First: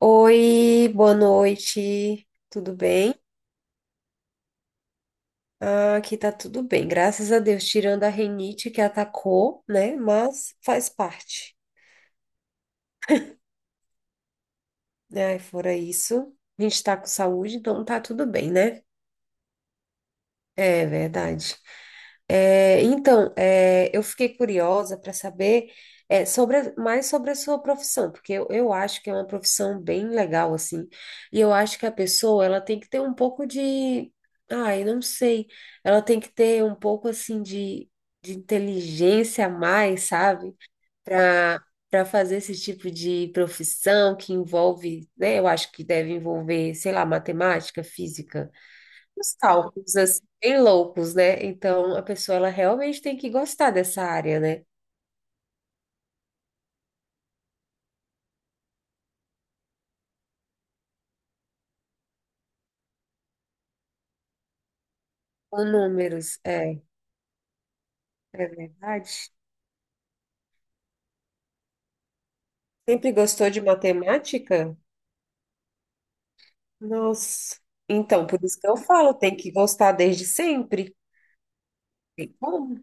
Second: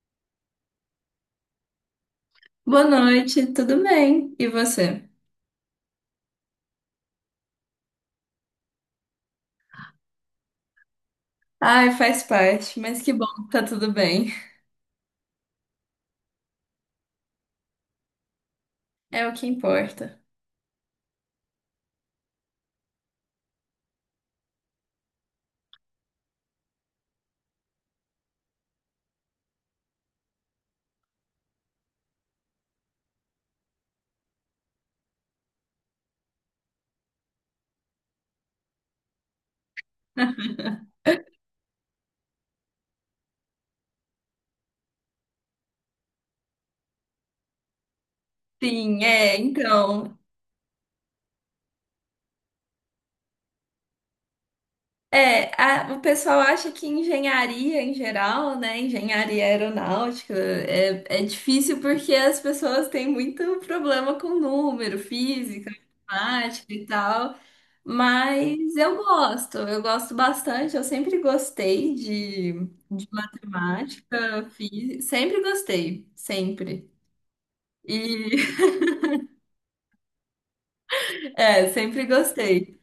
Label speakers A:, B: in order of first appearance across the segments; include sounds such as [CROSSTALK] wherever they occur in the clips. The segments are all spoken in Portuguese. A: Oi, boa noite, tudo
B: Boa
A: bem?
B: noite, tudo bem? E você?
A: Ah, aqui tá tudo bem, graças a Deus, tirando a rinite que atacou, né? Mas faz parte,
B: Ai, faz parte, mas que bom que tá tudo bem.
A: né? Fora isso, a gente tá com saúde, então tá tudo bem, né?
B: É o que importa.
A: É verdade. É, então, eu fiquei curiosa para saber mais sobre a sua profissão, porque eu acho que é uma profissão bem legal, assim, e eu acho que a pessoa, ela tem que ter um pouco de, ai, não sei, ela tem que ter um pouco, assim, de, inteligência a mais, sabe?
B: [LAUGHS]
A: Para para fazer esse tipo de profissão que envolve, né, eu acho que deve envolver, sei lá, matemática, física,
B: Sim,
A: os
B: é,
A: cálculos,
B: então.
A: assim, bem loucos, né? Então, a pessoa, ela realmente tem que gostar dessa área, né?
B: É, o pessoal acha que engenharia em geral, né? Engenharia aeronáutica é difícil porque as pessoas têm muito problema com número,
A: Com
B: física,
A: números,
B: matemática
A: é,
B: e tal.
A: é
B: Mas
A: verdade.
B: eu gosto bastante, eu sempre gostei de
A: Sempre gostou de
B: matemática,
A: matemática?
B: fiz, sempre gostei, sempre.
A: Nossa. Então,
B: E
A: por isso que eu falo, tem que gostar desde sempre.
B: [LAUGHS] é, sempre
A: Tem
B: gostei.
A: como?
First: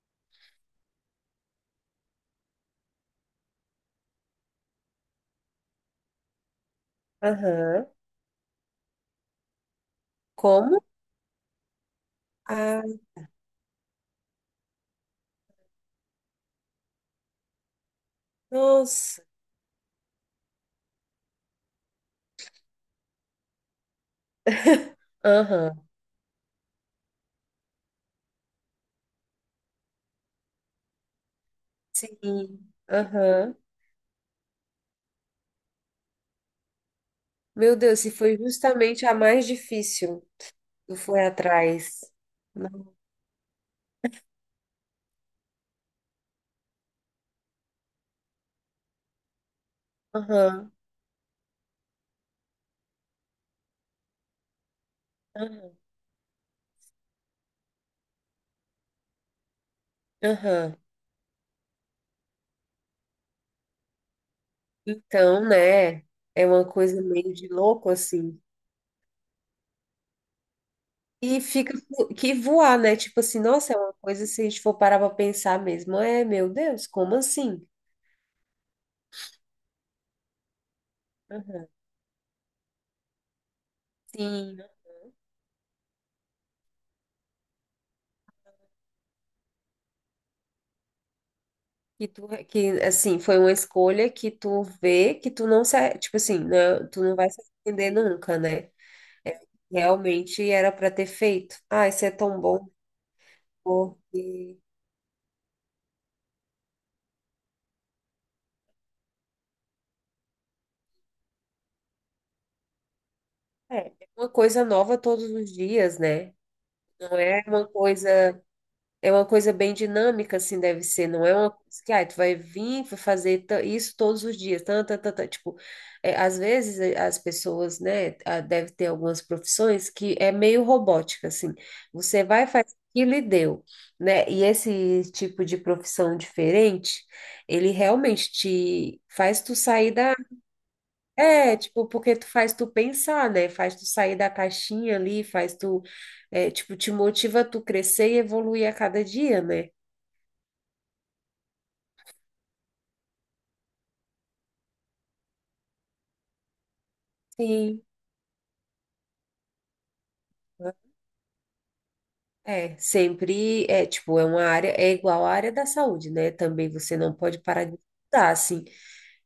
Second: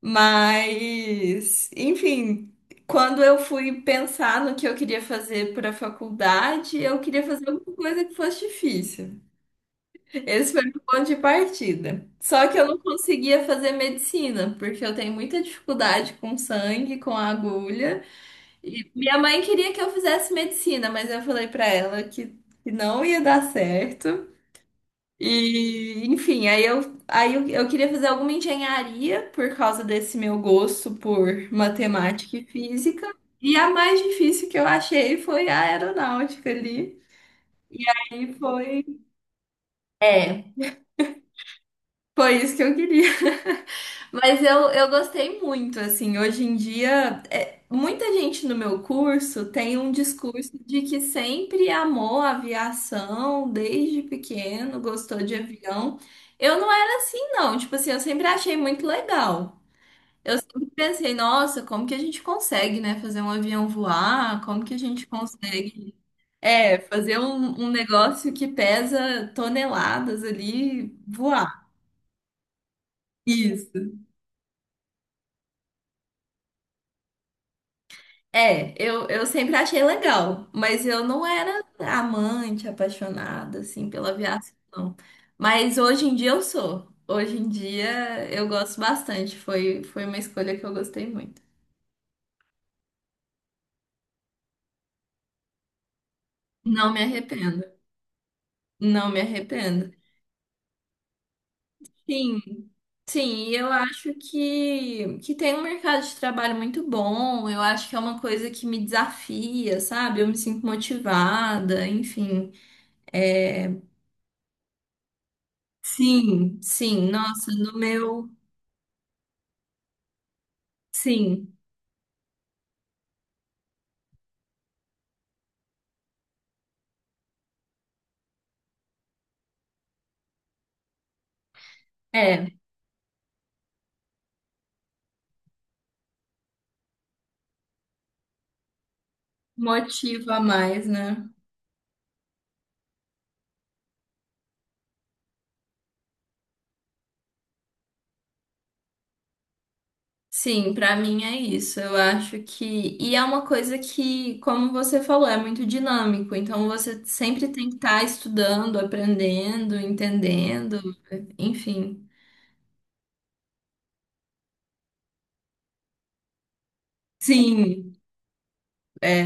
B: Mas, enfim, quando eu fui pensar no que eu queria fazer para a faculdade, eu queria fazer alguma
A: Aham.
B: coisa que fosse difícil. Esse foi meu
A: Como?
B: ponto de partida. Só que eu não
A: Ah,
B: conseguia fazer medicina, porque eu tenho muita dificuldade com sangue, com agulha. E minha
A: nossa.
B: mãe queria que eu fizesse medicina, mas eu falei pra ela que não ia dar certo.
A: Aham.
B: E, enfim, aí eu queria fazer alguma engenharia por causa desse meu gosto por matemática e
A: Sim.
B: física. E
A: Aham.
B: a mais difícil que eu achei foi a aeronáutica ali.
A: Meu Deus, se
B: E
A: foi
B: foi,
A: justamente a mais difícil,
B: é,
A: tu foi atrás.
B: foi isso que eu queria. [LAUGHS] Mas eu gostei muito, assim. Hoje em dia, é, muita gente no meu curso tem um discurso
A: Aham.
B: de que sempre amou a aviação, desde pequeno, gostou de
A: Aham.
B: avião. Eu não era assim, não, tipo assim, eu sempre achei muito legal. Eu sempre
A: Aham.
B: pensei, nossa, como que a gente consegue, né, fazer um avião voar? Como que a gente
A: Então,
B: consegue,
A: né? É uma
B: é,
A: coisa
B: fazer
A: meio de
B: um
A: louco,
B: negócio
A: assim.
B: que pesa toneladas ali
A: E
B: voar?
A: fica que voar, né? Tipo assim, nossa, é
B: Isso.
A: uma coisa se a gente for parar pra pensar mesmo. É, meu Deus, como assim?
B: É, eu sempre achei legal, mas eu não era
A: Aham.
B: amante, apaixonada, assim, pela aviação,
A: Sim,
B: não. Mas hoje em dia eu sou. Hoje em dia eu gosto bastante. Foi uma escolha que eu gostei muito.
A: que tu, que assim, foi uma escolha que tu vê que tu não se, tipo assim, né?
B: Não
A: Tu
B: me
A: não vai se
B: arrependo.
A: arrepender nunca, né?
B: Não me arrependo.
A: Realmente era pra ter feito. Ah, isso é
B: Sim,
A: tão bom,
B: sim, e eu acho
A: porque
B: que tem um mercado de trabalho muito bom. Eu acho que é uma coisa que me desafia, sabe? Eu me sinto motivada, enfim. É,
A: é uma coisa nova todos os dias, né?
B: sim, sim,
A: Não é
B: nossa,
A: uma
B: no meu.
A: coisa. É uma coisa bem dinâmica, assim, deve ser. Não é uma
B: Sim,
A: coisa que, ah, tu vai vir vai fazer isso todos os dias. Tan, tan, tan, tan. Tipo, é, às vezes as pessoas, né, ah, deve ter algumas profissões que é meio robótica, assim. Você vai,
B: é,
A: faz aquilo e deu, né? E esse tipo de profissão diferente, ele realmente te faz tu sair da...
B: motiva mais, né?
A: É, tipo, porque tu faz tu pensar, né? Faz tu sair da caixinha ali, faz tu... É, tipo, te motiva a tu crescer e evoluir a cada dia, né?
B: Sim, pra mim é isso. Eu acho que. E é uma coisa que, como você falou, é muito dinâmico. Então você sempre tem que
A: Sim,
B: estar estudando, aprendendo, entendendo, enfim.
A: é, sempre é, tipo, é uma área, é igual à área da saúde, né? Também você não pode parar de
B: Sim,
A: estudar, assim,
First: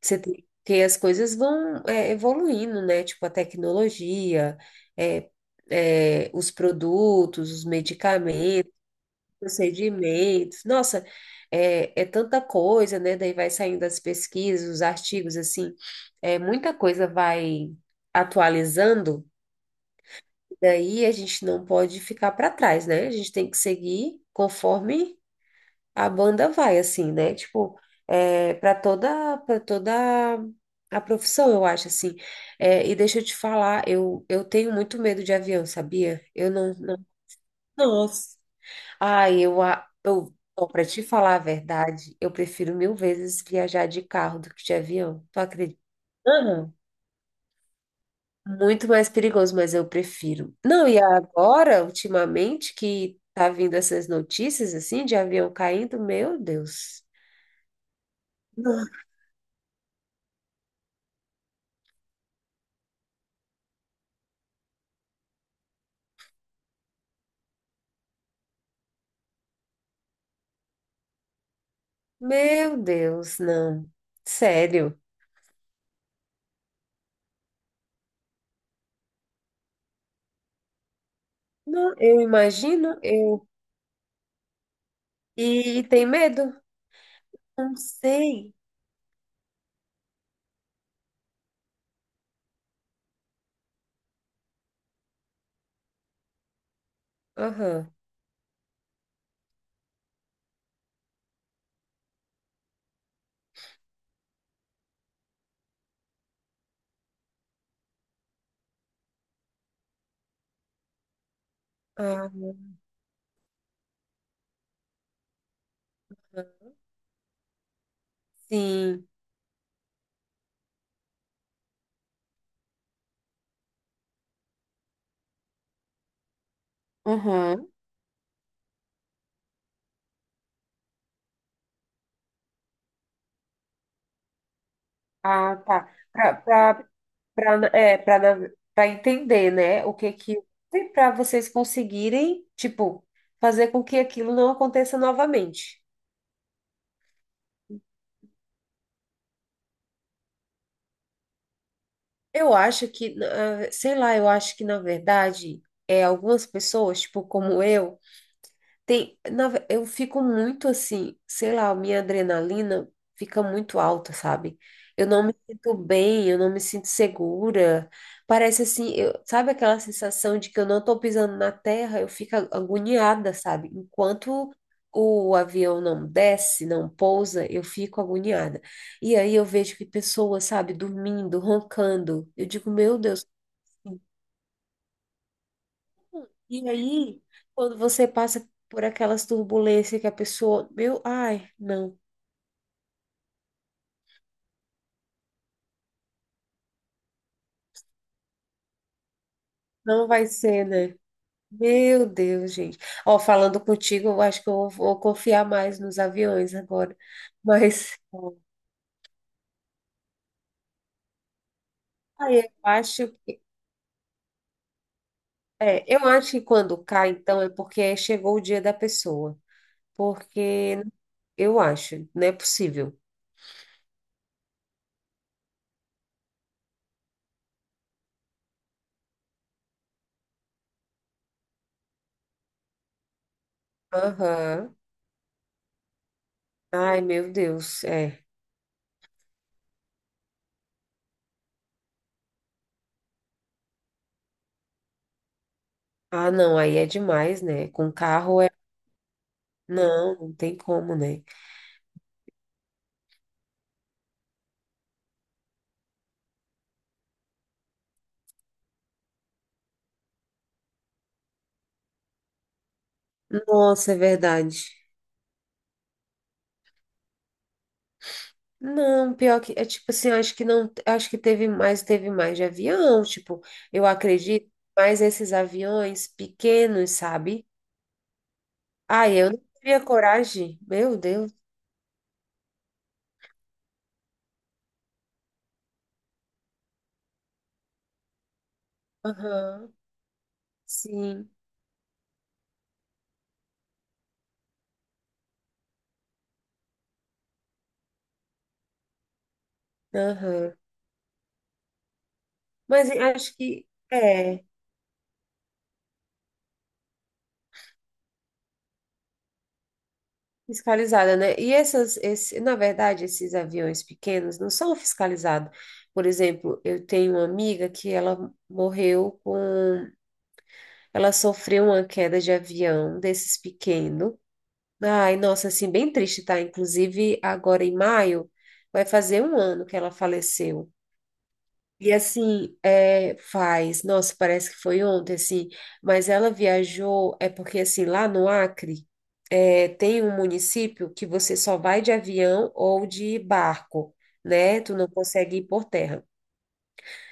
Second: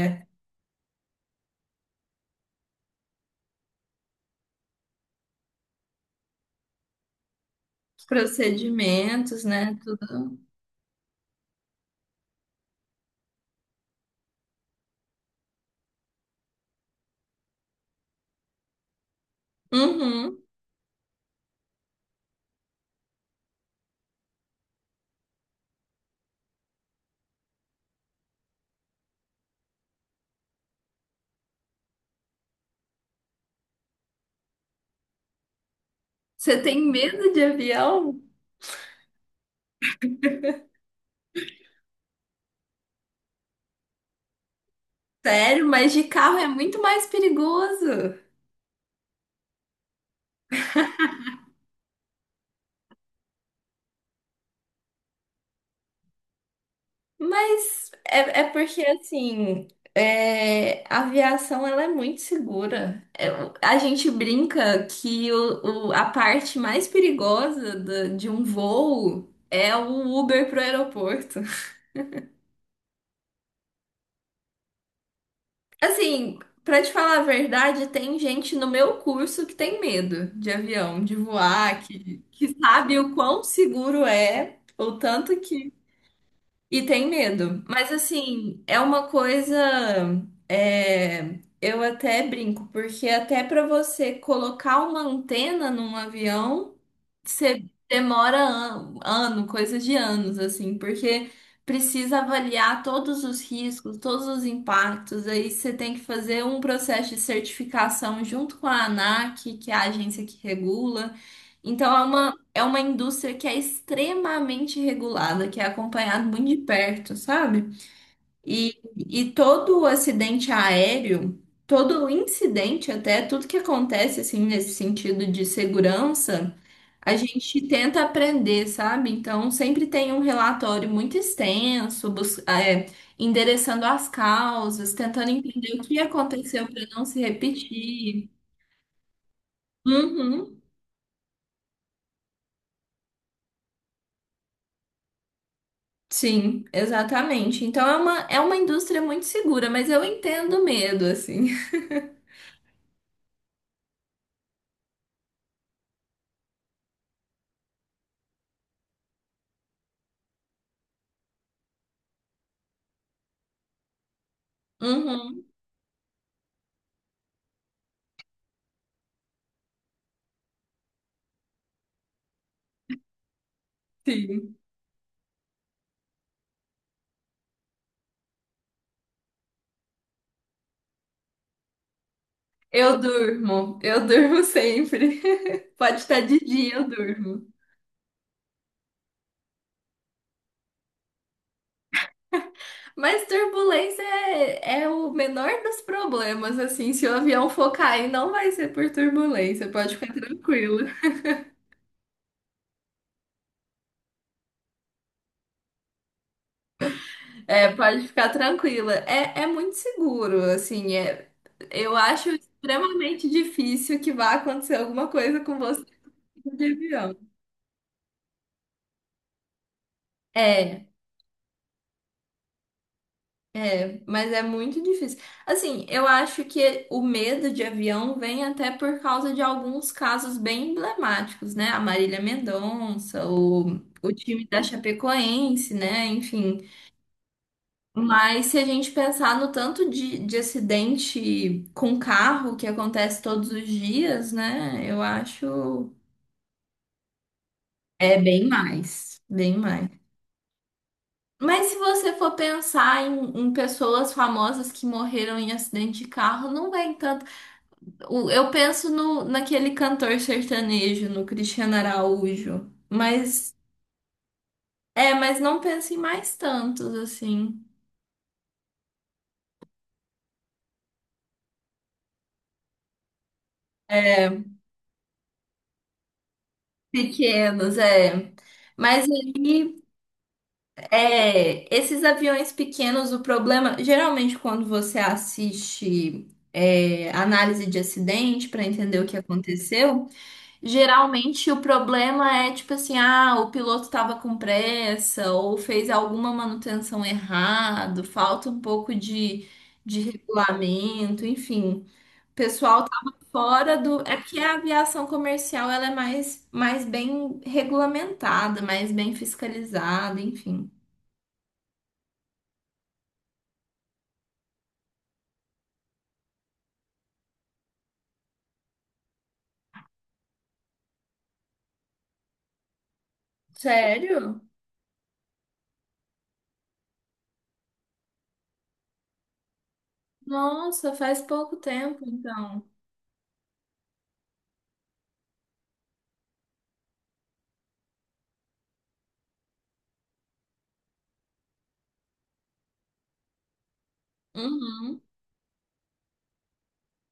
A: você tem, porque as coisas vão evoluindo, né? Tipo, a tecnologia, é, é, os produtos, os
B: Os
A: medicamentos,
B: procedimentos, né? Tudo.
A: procedimentos, nossa, é, é tanta coisa, né? Daí vai saindo as pesquisas, os artigos, assim, é, muita coisa vai atualizando.
B: Uhum.
A: Daí a gente não pode ficar para trás, né? A gente tem que seguir conforme a banda vai, assim, né? Tipo, é, para toda a profissão, eu acho, assim. É, e deixa eu te falar, eu, tenho muito medo de avião, sabia? Eu
B: Você
A: não,
B: tem
A: não.
B: medo de avião?
A: Nossa. Ai, eu, para te falar a verdade, eu prefiro mil vezes viajar de carro do que de avião. Tu
B: Sério,
A: acredita?
B: mas de carro é muito mais perigoso.
A: Muito mais perigoso, mas eu prefiro. Não, e agora, ultimamente, que tá vindo essas notícias assim de avião caindo, meu Deus.
B: Mas é, é porque,
A: Não,
B: assim, é, a aviação ela é muito segura. É, a gente brinca que a parte mais perigosa de um voo é o Uber pro aeroporto. [LAUGHS]
A: meu Deus, não. Sério.
B: Assim, pra te falar a verdade, tem gente no meu curso que tem medo de avião, de voar,
A: Não, eu
B: que sabe
A: imagino,
B: o quão
A: eu...
B: seguro é, o tanto que
A: E, e tem medo?
B: e tem medo.
A: Não
B: Mas
A: sei.
B: assim, é uma coisa. É, eu até brinco, porque até para você colocar uma antena num avião, você
A: Aham.
B: demora an ano, coisa de anos, assim, porque precisa avaliar todos os riscos, todos os impactos. Aí você tem que fazer um processo de certificação junto com a ANAC, que é a agência que regula.
A: Ah,
B: Então é uma indústria que é extremamente regulada, que é acompanhada muito de perto, sabe?
A: sim.
B: E todo o acidente aéreo, todo o incidente, até tudo que acontece assim nesse sentido de segurança, a gente
A: Uhum.
B: tenta aprender, sabe? Então sempre tem um relatório muito extenso, endereçando as causas, tentando
A: Ah,
B: entender o
A: tá.
B: que
A: Para
B: aconteceu para
A: para
B: não se
A: é,
B: repetir.
A: para para entender, né, o que que
B: Uhum.
A: para vocês conseguirem, tipo, fazer com que aquilo não aconteça novamente.
B: Sim, exatamente. Então é é uma indústria muito segura, mas eu entendo o medo, assim. [LAUGHS]
A: Eu acho que, ah, sei lá, eu acho que na verdade, é algumas pessoas, tipo, como eu. Tem, eu fico muito assim, sei lá, minha adrenalina fica muito alta, sabe? Eu não me
B: Uhum,
A: sinto bem, eu não me sinto segura. Parece assim, eu, sabe aquela sensação de que eu não tô pisando na terra? Eu fico agoniada, sabe? Enquanto
B: sim.
A: o avião não desce, não pousa, eu fico agoniada. E aí eu vejo que pessoas, sabe, dormindo, roncando. Eu digo, meu Deus.
B: Eu durmo sempre. [LAUGHS] Pode estar de
A: E
B: dia, eu
A: aí,
B: durmo.
A: quando você passa por aquelas turbulências que a pessoa, meu, ai, não,
B: Mas turbulência é o menor dos problemas, assim. Se o avião for cair, não vai ser por turbulência, pode
A: não
B: ficar
A: vai ser,
B: tranquila.
A: né? Meu Deus, gente. Ó, falando contigo, eu acho que eu vou, vou confiar mais nos aviões agora.
B: É,
A: Mas
B: pode ficar
A: [LAUGHS]
B: tranquila. É, é muito seguro, assim. É, eu acho
A: aí eu acho,
B: extremamente difícil que vá acontecer alguma coisa com você
A: é, eu acho que
B: de
A: quando cai,
B: avião.
A: então, é porque chegou o dia da pessoa. Porque
B: É,
A: eu acho, não é possível.
B: mas é muito difícil. Assim, eu acho que o medo de avião vem até por causa de alguns casos bem emblemáticos, né? A Marília Mendonça, o time da
A: Aham.
B: Chapecoense, né? Enfim.
A: Ai, meu Deus, é.
B: Mas se a gente pensar no tanto de acidente com carro que acontece todos os dias, né? Eu acho
A: Ah, não, aí é demais, né? Com
B: é
A: carro
B: bem
A: é.
B: mais, bem mais.
A: Não, não tem como, né?
B: Mas se você for pensar em pessoas famosas que morreram em acidente de carro, não vem eu penso no, naquele cantor sertanejo, no Cristiano Araújo, mas
A: Nossa, é verdade.
B: é, mas não penso em mais tantos assim.
A: Não, pior que é tipo assim, eu acho que não, acho que teve mais de avião, tipo, eu acredito, mais esses aviões pequenos, sabe?
B: Pequenos, é. Mas
A: Ai, eu
B: aí,
A: não teria coragem, meu Deus.
B: é, esses aviões pequenos, o problema, geralmente quando você assiste é, análise de acidente para entender o que
A: Aham,
B: aconteceu,
A: sim,
B: geralmente o problema é tipo assim, ah, o piloto estava com pressa ou fez alguma manutenção errado, falta um pouco de
A: aham.
B: regulamento, enfim. O pessoal
A: Mas eu
B: estava
A: acho que
B: fora do. É que
A: é
B: a aviação comercial ela é mais, mais bem regulamentada, mais bem fiscalizada, enfim.
A: fiscalizada, né? E essas, na verdade, esses aviões pequenos não são fiscalizados. Por exemplo, eu tenho uma amiga que ela morreu com. Ela sofreu uma queda de avião desses pequeno.
B: Sério?
A: Ai, nossa, assim, bem triste, tá? Inclusive, agora em maio, vai fazer um ano que ela faleceu.
B: Nossa, faz pouco
A: E
B: tempo
A: assim,
B: então.
A: é, faz, nossa, parece que foi ontem, assim, mas ela viajou, é porque assim, lá no Acre, é, tem um município que você só vai de avião ou de barco, né? Tu não
B: Uhum.
A: consegue ir por terra.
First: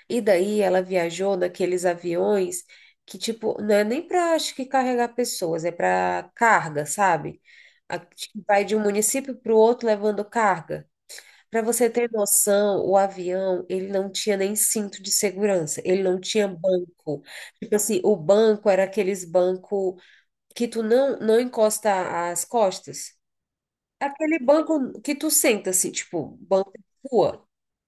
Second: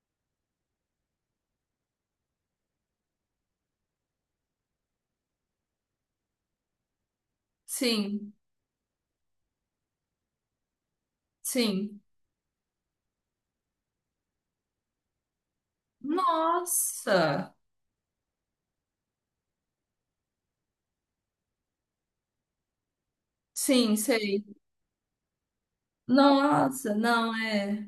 A: E daí ela viajou naqueles aviões que, tipo, não é nem para, acho que, carregar pessoas, é para carga, sabe? Que
B: Sim,
A: vai de um município para o outro levando carga. Para você
B: sim.
A: ter noção, o avião, ele não tinha nem cinto de segurança, ele não tinha banco.
B: Nossa!
A: Tipo assim, o banco era aqueles banco que tu não, não encosta as costas.
B: Sim,
A: Aquele
B: sei.
A: banco que tu senta, assim, tipo, banco de
B: Nossa, não,
A: rua.
B: é.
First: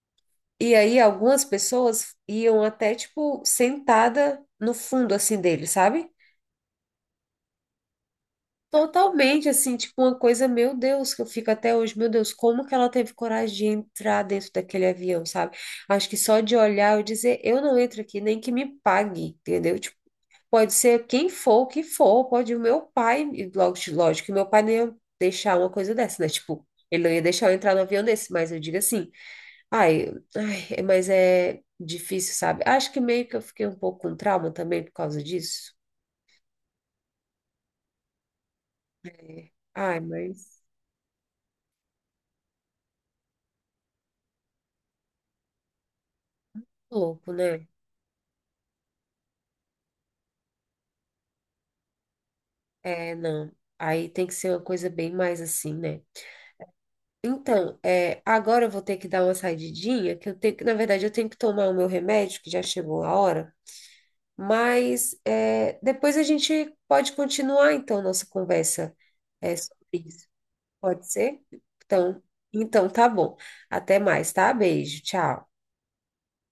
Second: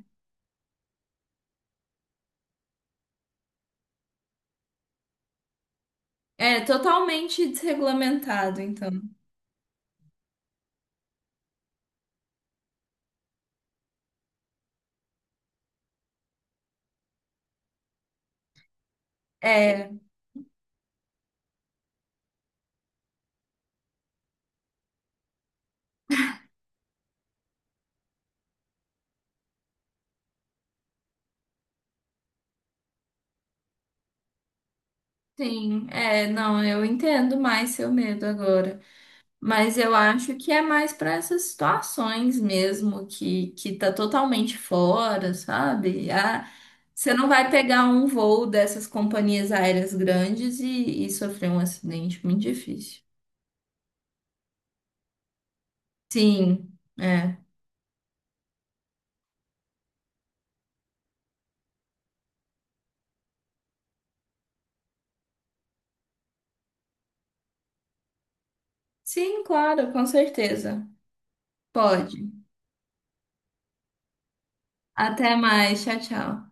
A: E aí algumas pessoas iam até, tipo, sentada no fundo, assim, dele, sabe?
B: É totalmente desregulamentado, então.
A: Totalmente, assim, tipo, uma coisa, meu Deus, que eu fico até hoje, meu Deus, como que ela teve coragem de entrar dentro daquele avião, sabe? Acho que só de olhar eu dizer, eu não entro aqui, nem que me pague, entendeu?
B: É,
A: Tipo, pode ser quem for, o que for, pode o meu pai, e lógico, que meu pai nem ia deixar uma coisa dessa, né? Tipo, ele não ia deixar eu entrar no avião desse, mas eu digo assim, ai, ai, mas é difícil, sabe? Acho que meio que eu fiquei um pouco com trauma também por causa disso.
B: sim, é, não, eu entendo mais seu medo agora.
A: É.
B: Mas eu
A: Ai,
B: acho que é
A: mas
B: mais para essas situações mesmo que tá totalmente fora, sabe? Ah,
A: é
B: você não
A: louco,
B: vai
A: né?
B: pegar um voo dessas companhias aéreas grandes e sofrer um acidente muito difícil.
A: É, não. Aí tem que ser uma coisa bem mais assim, né?
B: Sim, é.
A: Então, é, agora eu vou ter que dar uma saidinha, que eu tenho que, na verdade, eu tenho que tomar o meu remédio, que já chegou a hora. Mas é, depois a gente pode continuar, então, nossa conversa
B: Sim,
A: é, sobre
B: claro, com
A: isso.
B: certeza.
A: Pode ser? Então,
B: Pode.
A: então, tá bom. Até mais, tá? Beijo,
B: Até
A: tchau.
B: mais, tchau, tchau.